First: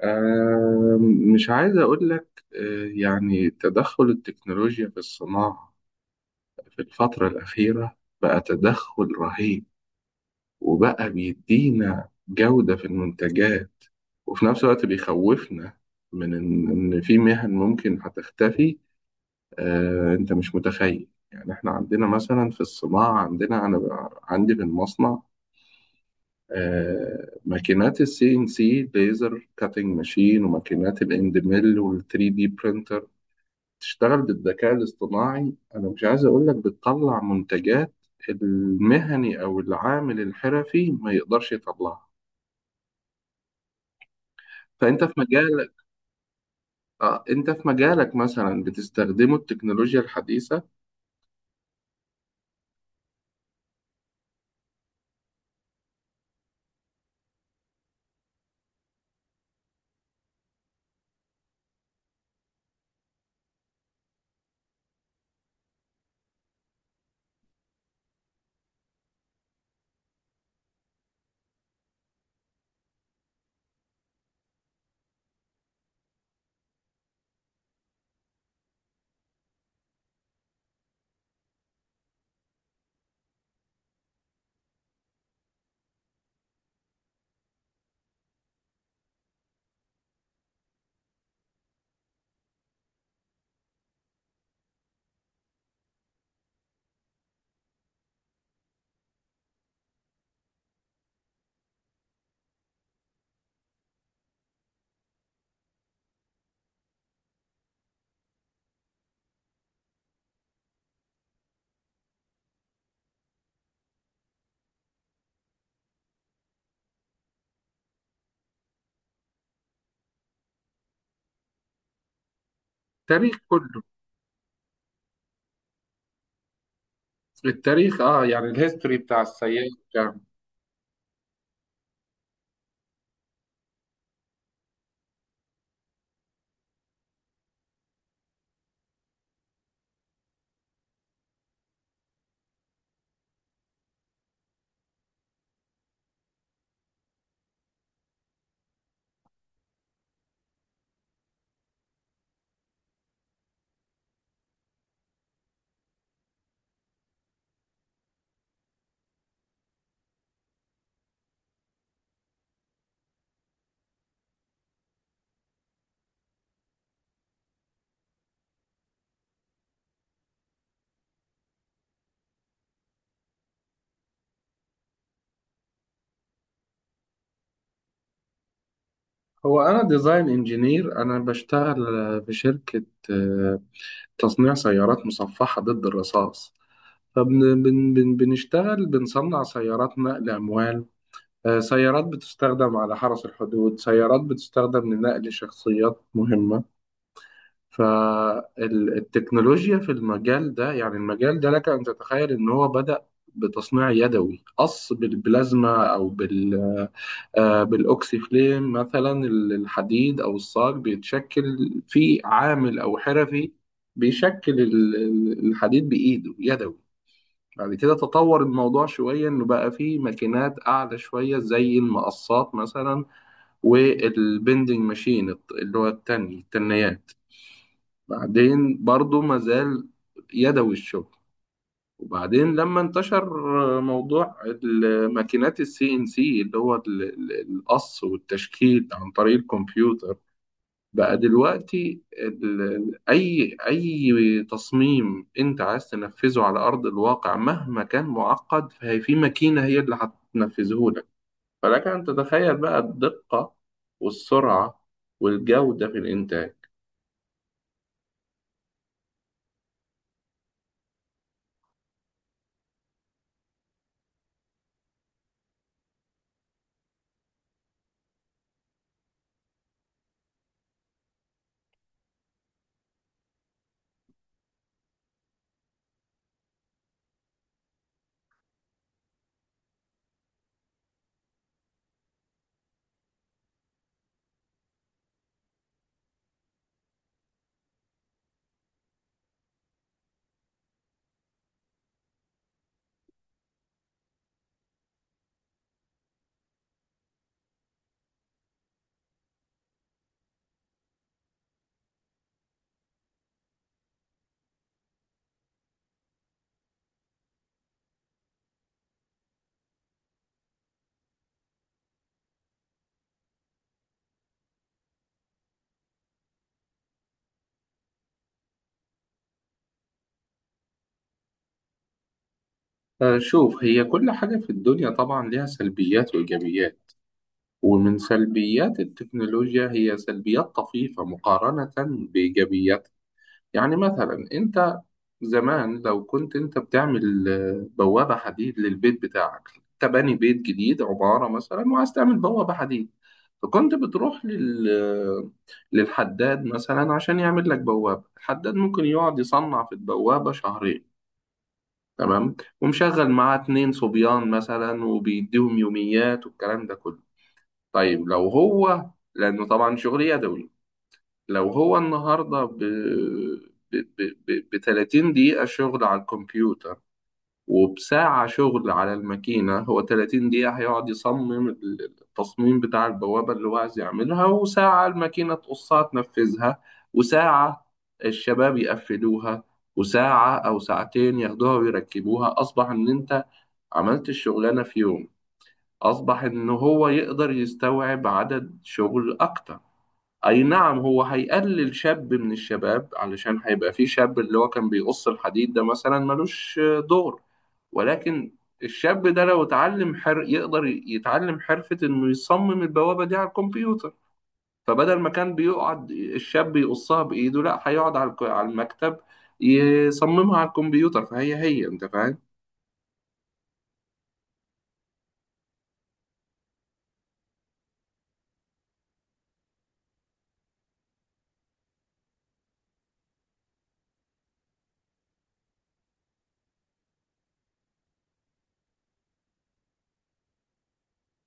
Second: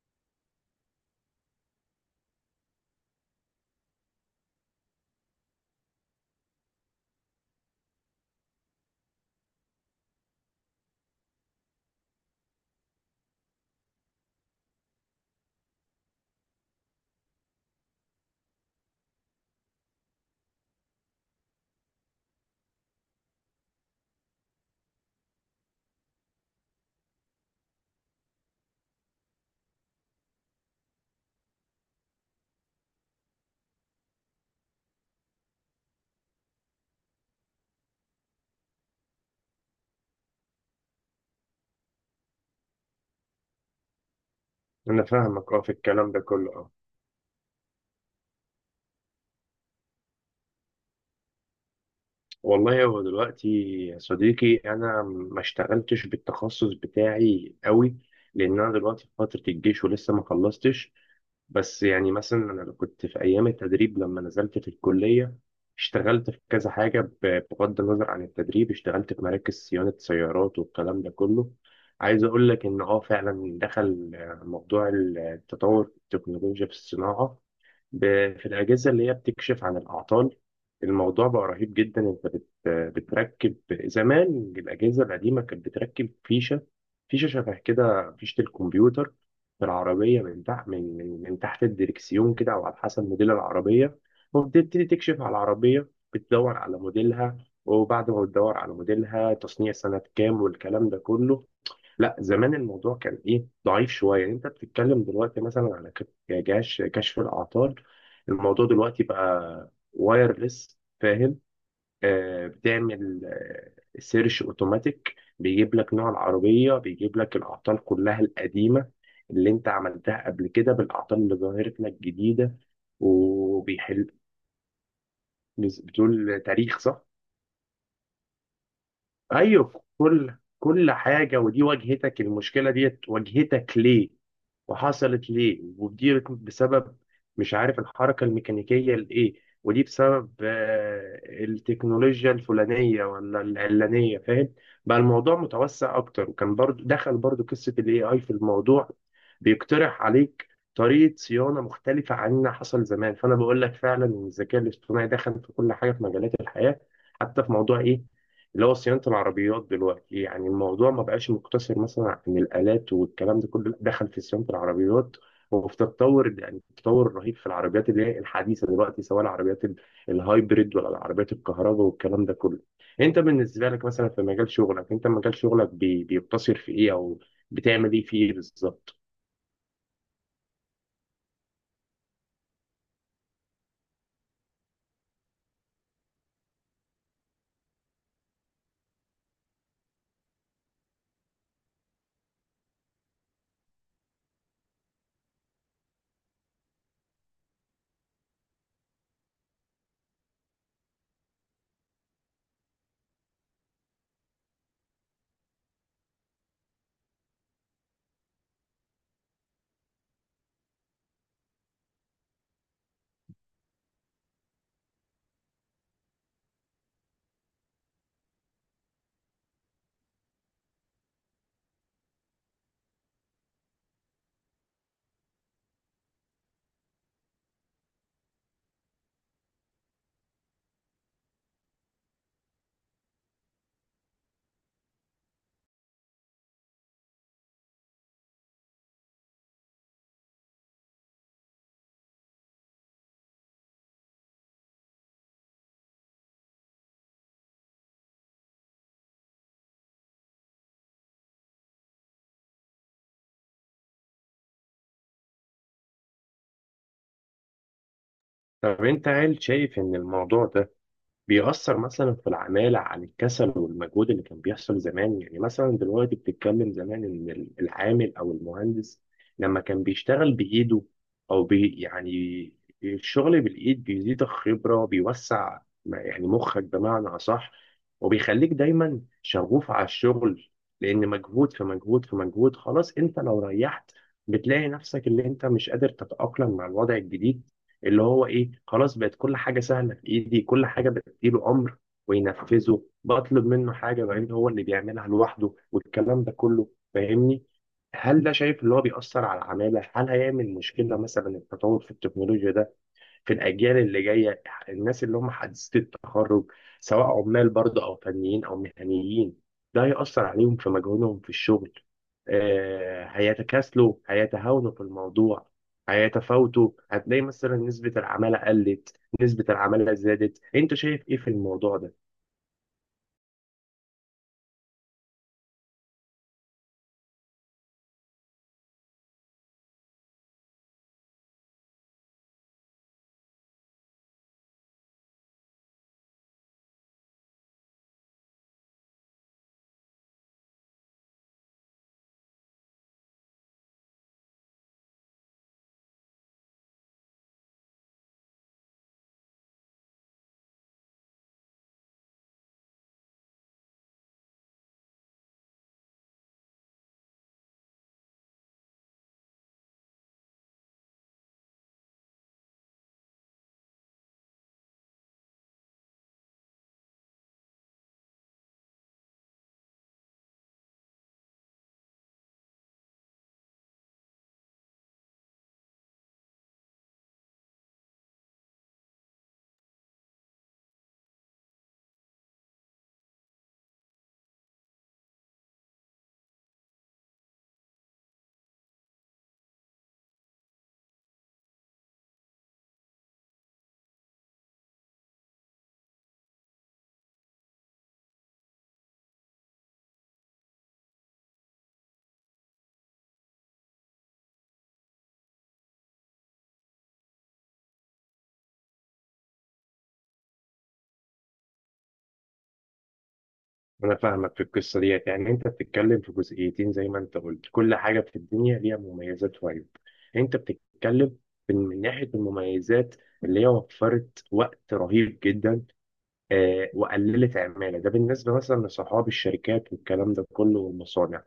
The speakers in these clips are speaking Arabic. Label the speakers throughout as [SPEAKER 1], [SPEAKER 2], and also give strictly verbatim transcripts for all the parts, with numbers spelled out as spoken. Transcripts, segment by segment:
[SPEAKER 1] آه، مش عايز أقول لك آه، يعني تدخل التكنولوجيا في الصناعة في الفترة الأخيرة بقى تدخل رهيب، وبقى بيدينا جودة في المنتجات، وفي نفس الوقت بيخوفنا من إن إن في مهن ممكن هتختفي. آه، أنت مش متخيل، يعني إحنا عندنا مثلا في الصناعة عندنا، أنا بقى- عندي في المصنع آه، ماكينات السي إن سي، ليزر كاتنج ماشين، وماكينات الاند ميل، وال3 دي تشتغل بالذكاء الاصطناعي. انا مش عايز اقول لك بتطلع منتجات المهني او العامل الحرفي ما يقدرش يطلعها.
[SPEAKER 2] انا
[SPEAKER 1] فانت في
[SPEAKER 2] فاهمك اه في
[SPEAKER 1] مجالك،
[SPEAKER 2] الكلام ده كله اه.
[SPEAKER 1] آه، انت في مجالك مثلا بتستخدمه التكنولوجيا الحديثه؟
[SPEAKER 2] والله هو دلوقتي يا صديقي، انا ما اشتغلتش بالتخصص بتاعي قوي لان انا دلوقتي في فتره الجيش ولسه ما خلصتش. بس يعني مثلا انا لو كنت في ايام التدريب لما نزلت في الكليه اشتغلت في كذا حاجه، ب- بغض النظر عن التدريب اشتغلت في مراكز صيانه سيارات والكلام ده كله. عايز اقول لك ان اه فعلا دخل آه، موضوع التطور التكنولوجيا في الصناعه، ب- في الأجهزة اللي هي بتكشف عن الأعطال. الموضوع بقى رهيب جدا، أنت بت- بتركب. زمان الأجهزة القديمة كانت بتركب فيشة، فيشة شبه كده فيشة الكمبيوتر في العربية من تحت، من من من تحت الدركسيون كده أو على حسب موديل العربية، وبتبتدي تكشف على العربية، بتدور على موديلها. وبعد ما بتدور على موديلها تصنيع سنة كام والكلام ده كله. لا زمان الموضوع كان ايه، ضعيف شويه. يعني انت بتتكلم دلوقتي مثلا على ك- يعني جهاز كشف الاعطال. الموضوع دلوقتي بقى وايرلس، فاهم؟ آه، بتعمل آه سيرش اوتوماتيك، بيجيب لك نوع العربيه، بيجيب لك الاعطال كلها القديمه اللي انت عملتها قبل كده بالاعطال اللي ظهرت لك جديده،
[SPEAKER 1] التاريخ كله،
[SPEAKER 2] وبيحل. بز- بتقول تاريخ، صح؟
[SPEAKER 1] التاريخ اه يعني الهيستوري بتاع السيارة
[SPEAKER 2] ايوه،
[SPEAKER 1] بتاع.
[SPEAKER 2] كل كل حاجه. ودي واجهتك المشكله ديت، واجهتك ليه وحصلت ليه، ودي بسبب مش عارف الحركة الميكانيكية لإيه، ودي بسبب آه، التكنولوجيا الفلانية ولا العلانية، فاهم؟ بقى الموضوع متوسع أكتر، وكان برضو دخل برضو قصة ال A I في الموضوع، بيقترح عليك طريقة صيانة مختلفة عن اللي حصل زمان. فأنا بقول لك فعلا إن الذكاء الاصطناعي دخل في كل حاجة في مجالات الحياة، حتى في موضوع إيه، اللي هو صيانة العربيات دلوقتي. يعني الموضوع ما بقاش مقتصر مثلا عن الآلات والكلام ده كله، لأ، دخل في صيانة العربيات. وفي تطور، يعني تطور رهيب في العربيات اللي هي الحديثة دلوقتي، سواء العربيات ال- الهايبريد ولا العربيات الكهرباء والكلام ده كله. انت بالنسبة لك مثلا في مجال شغلك، انت مجال شغلك بي- بيقتصر في ايه، او بتعمل ايه فيه بالظبط؟
[SPEAKER 1] هو انا ديزاين انجينير، انا بشتغل آه، في شركة، آه، تصنيع سيارات مصفحة ضد الرصاص. فبنشتغل بنصنع سيارات نقل اموال، آه، سيارات بتستخدم على حرس الحدود، سيارات بتستخدم لنقل شخصيات مهمة. فالتكنولوجيا في المجال ده، يعني المجال ده لك أن تتخيل إن هو بدأ بتصنيع يدوي، قص بالبلازما أو بال آه، بالأوكسيفليم مثلا. الحديد أو الصاج بيتشكل في عامل أو حرفي، بيشكل ال- الحديد بإيده يدوي. بعد كده تطور الموضوع شوية، إنه بقى فيه ماكينات أعلى شوية زي المقصات مثلا، والبندنج ماشين الت- اللي هو التني التنيات. بعدين برضو ما زال يدوي الشغل. وبعدين لما انتشر موضوع الماكينات السي ان سي، اللي هو ال- ال- القص والتشكيل عن طريق الكمبيوتر، بقى دلوقتي ال- ال- أي أي تصميم أنت عايز تنفذه على أرض الواقع، مهما كان معقد، فهي في ماكينة هي اللي هتنفذه لك. فلك أن تتخيل بقى الدقة والسرعة والجودة في الإنتاج.
[SPEAKER 2] طب انت هل شايف ان الموضوع ده بيأثر مثلا في العمالة عن الكسل والمجهود اللي كان بيحصل زمان؟ يعني مثلا دلوقتي بتتكلم زمان إن ال- العامل أو المهندس لما كان بيشتغل بإيده أو بي يعني الشغل بالإيد بيزيد الخبرة، بيوسع م- يعني مخك بمعنى أصح، وبيخليك دايما شغوف على الشغل. لأن مجهود في مجهود في مجهود، خلاص أنت لو ريحت بتلاقي نفسك اللي أنت مش قادر تتأقلم مع الوضع الجديد اللي هو ايه، خلاص بقت كل حاجه سهله في ايدي، كل حاجه يديله امر وينفذه، بطلب منه حاجه بعدين هو اللي بيعملها لوحده والكلام ده كله، فاهمني؟ هل ده شايف اللي هو بيأثر على العمالة؟ هل هيعمل مشكلة مثلا التطور في التكنولوجيا ده في الأجيال اللي جاية، الناس اللي هم حديثي التخرج، سواء عمال برضه أو فنيين أو مهنيين، ده هيأثر عليهم في مجهودهم في الشغل؟ آه، هيتكاسلوا، هيتهاونوا في الموضوع، هيتفاوتوا؟ هتلاقي مثلا نسبة العمالة قلت، نسبة العمالة زادت؟ أنت شايف إيه في الموضوع ده؟
[SPEAKER 1] شوف، هي كل حاجة في الدنيا طبعا ليها سلبيات وإيجابيات، ومن سلبيات التكنولوجيا هي سلبيات طفيفة مقارنة بإيجابياتها. يعني مثلا أنت زمان لو كنت انت بتعمل آه، بوابة حديد للبيت بتاعك، انت باني بيت جديد عمارة مثلا وعايز تعمل بوابة حديد، فكنت بتروح لل آه، للحداد مثلا عشان يعمل لك بوابة. الحداد ممكن يقعد يصنع في البوابة شهرين، تمام، ومشغل معاه اتنين صبيان مثلا وبيديهم يوميات والكلام ده كله. طيب لو هو، لأنه طبعا شغل يدوي، لو هو النهاردة ب ب تلاتين دقيقة شغل على الكمبيوتر وبساعة شغل على الماكينة، هو تلاتين دقيقة هيقعد يصمم التصميم بتاع البوابة اللي هو عايز يعملها، وساعة الماكينة تقصها تنفذها، وساعة الشباب يقفلوها، وساعة أو ساعتين ياخدوها ويركبوها، أصبح إن أنت عملت الشغلانة في يوم. أصبح إن هو يقدر يستوعب عدد شغل أكتر. أي نعم، هو هيقلل شاب من الشباب، علشان هيبقى في شاب اللي هو كان بيقص الحديد ده مثلا ملوش دور، ولكن الشاب ده لو اتعلم حر يقدر يتعلم حرفة انه يصمم البوابة دي على الكمبيوتر. فبدل ما كان بيقعد الشاب يقصها بإيده، لا، هيقعد على الك- على المكتب يصممها على الكمبيوتر. فهي هي، انت فاهم.
[SPEAKER 2] أنا فاهمك في القصة ديت. يعني أنت بتتكلم في جزئيتين، زي ما أنت قلت كل حاجة في الدنيا ليها مميزات وعيوب. أنت بتتكلم في- من ناحية المميزات، اللي هي وفرت وقت رهيب جدا، آه وقللت عمالة، ده بالنسبة مثلا لصحاب الشركات والكلام ده كله والمصانع.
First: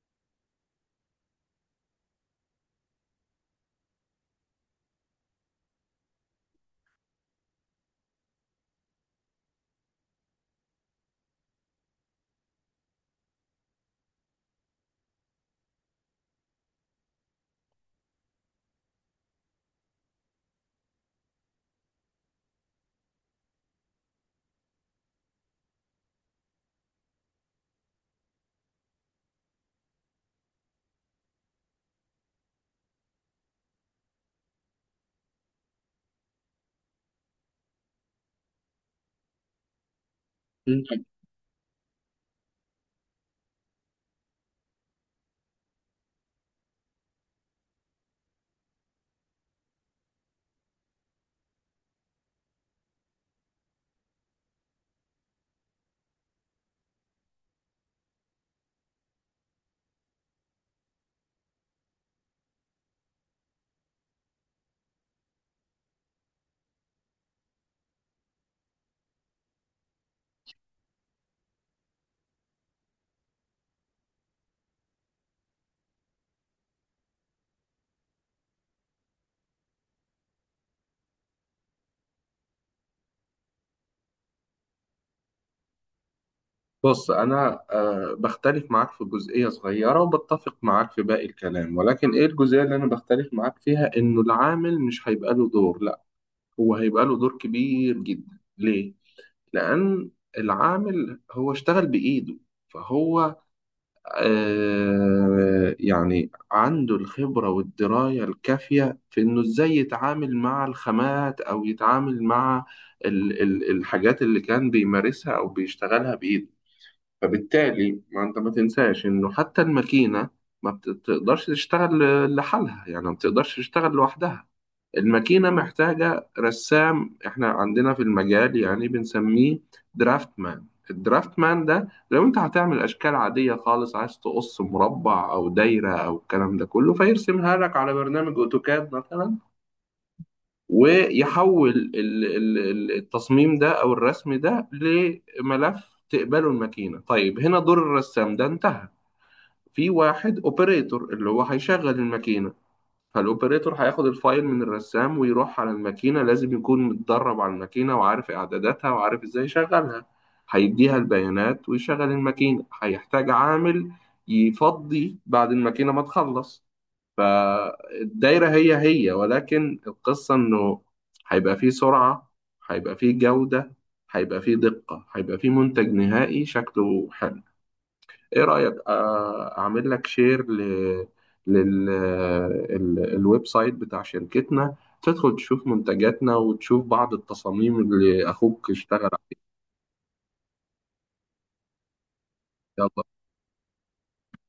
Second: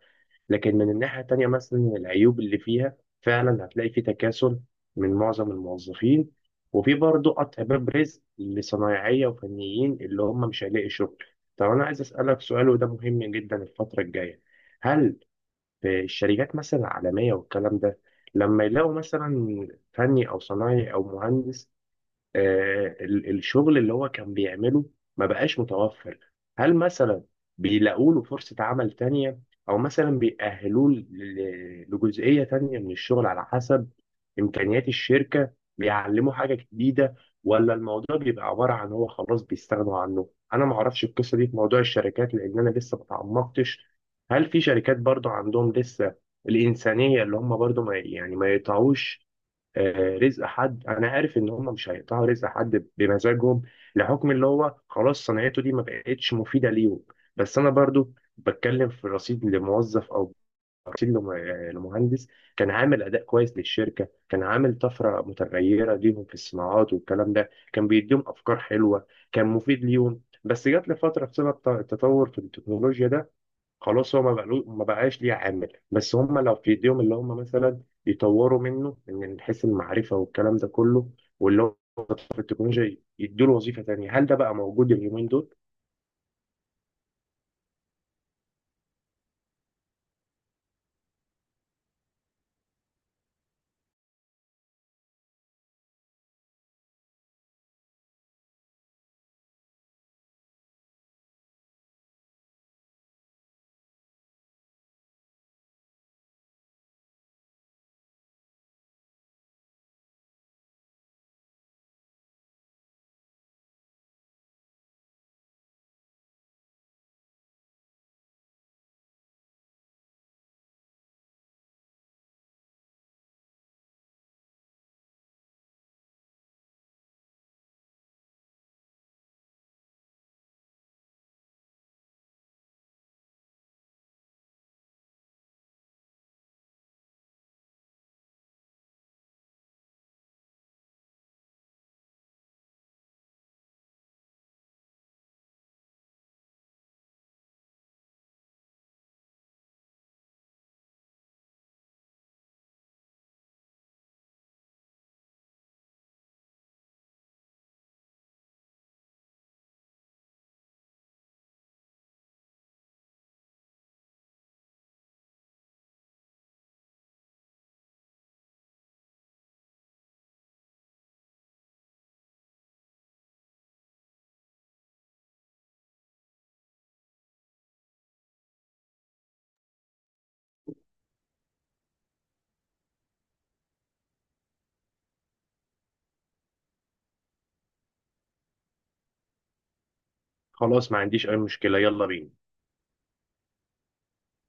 [SPEAKER 2] لكن من الناحية التانية مثلا العيوب اللي فيها، فعلا هتلاقي في تكاسل من معظم الموظفين، وفي برضه قطع باب رزق لصنايعية وفنيين اللي هم مش هيلاقي شغل. طب أنا عايز أسألك سؤال وده مهم جدا الفترة الجاية. هل في الشركات مثلا العالمية والكلام ده، لما يلاقوا مثلا فني أو صنايعي أو مهندس، آه، ال- الشغل اللي هو كان بيعمله ما بقاش متوفر، هل مثلا بيلاقوا له فرصة عمل تانية، او مثلا بيأهلوه ل- لجزئية تانية من الشغل على حسب امكانيات الشركة، بيعلموا حاجة جديدة؟ ولا الموضوع بيبقى عبارة عن هو خلاص بيستغنوا عنه؟ انا ما اعرفش
[SPEAKER 1] مم.
[SPEAKER 2] القصة دي في موضوع الشركات لان انا لسه ما تعمقتش. هل في شركات برضو عندهم لسه الإنسانية اللي هم برضو ما يعني ما يقطعوش آه، رزق حد؟ انا عارف ان هم مش هيقطعوا رزق حد بمزاجهم، لحكم اللي هو خلاص صناعته دي ما بقتش مفيده ليهم. بس انا برضو بتكلم في رصيد لموظف او رصيد لم- آه، لمهندس كان عامل اداء كويس للشركه، كان عامل طفره متغيره ليهم في الصناعات والكلام ده، كان بيديهم افكار حلوه، كان مفيد ليهم، بس جات لفتره بسبب الت- التطور في التكنولوجيا ده، خلاص هو ما بقلو- ما بقاش ليه عامل. بس هم لو في ايديهم اللي هم مثلا يطوروا منه من حيث المعرفه والكلام ده كله، واللي هو في التكنولوجيا يدوا له وظيفه تانيه، هل ده بقى موجود اليومين دول؟
[SPEAKER 1] بص، أنا آه، بختلف معاك في جزئية صغيرة وبتفق معاك في باقي الكلام، ولكن إيه الجزئية اللي أنا بختلف معاك فيها؟ إنه العامل مش هيبقى له دور، لا، هو هيبقى له دور كبير جدا. ليه؟ لأن العامل هو اشتغل بإيده، فهو آه يعني عنده الخبرة والدراية الكافية في إنه إزاي يتعامل مع الخامات أو يتعامل مع ال ال الحاجات اللي كان بيمارسها أو بيشتغلها بإيده. فبالتالي ما أنت ما تنساش إنه حتى الماكينة ما بتقدرش تشتغل لحالها، يعني ما بتقدرش تشتغل لوحدها. الماكينة محتاجة رسام، احنا عندنا في المجال يعني بنسميه درافت مان. الدرافت مان ده لو انت هتعمل اشكال عادية خالص، عايز تقص مربع او دايرة او الكلام ده كله، فيرسمها لك على برنامج اوتوكاد مثلا، ويحول ال- ال- ال- التصميم ده او الرسم ده لملف تقبله الماكينة. طيب، هنا دور الرسام ده انتهى. في واحد اوبريتور اللي هو هيشغل الماكينة، فالاوبريتور هياخد الفايل من الرسام ويروح على الماكينة، لازم يكون متدرب على الماكينة وعارف اعداداتها وعارف ازاي يشغلها، هيديها البيانات ويشغل الماكينة. هيحتاج عامل يفضي بعد الماكينة ما تخلص. فالدايرة هي هي، ولكن القصة انه هيبقى فيه سرعة، هيبقى فيه جودة، هيبقى فيه دقة، هيبقى فيه منتج نهائي شكله حلو. ايه رأيك آه، اعمل لك شير ل للويب سايت بتاع شركتنا، تدخل تشوف منتجاتنا وتشوف بعض التصاميم اللي اخوك اشتغل
[SPEAKER 2] خلاص ما عنديش اي مشكله، يلا بينا.
[SPEAKER 1] عليها؟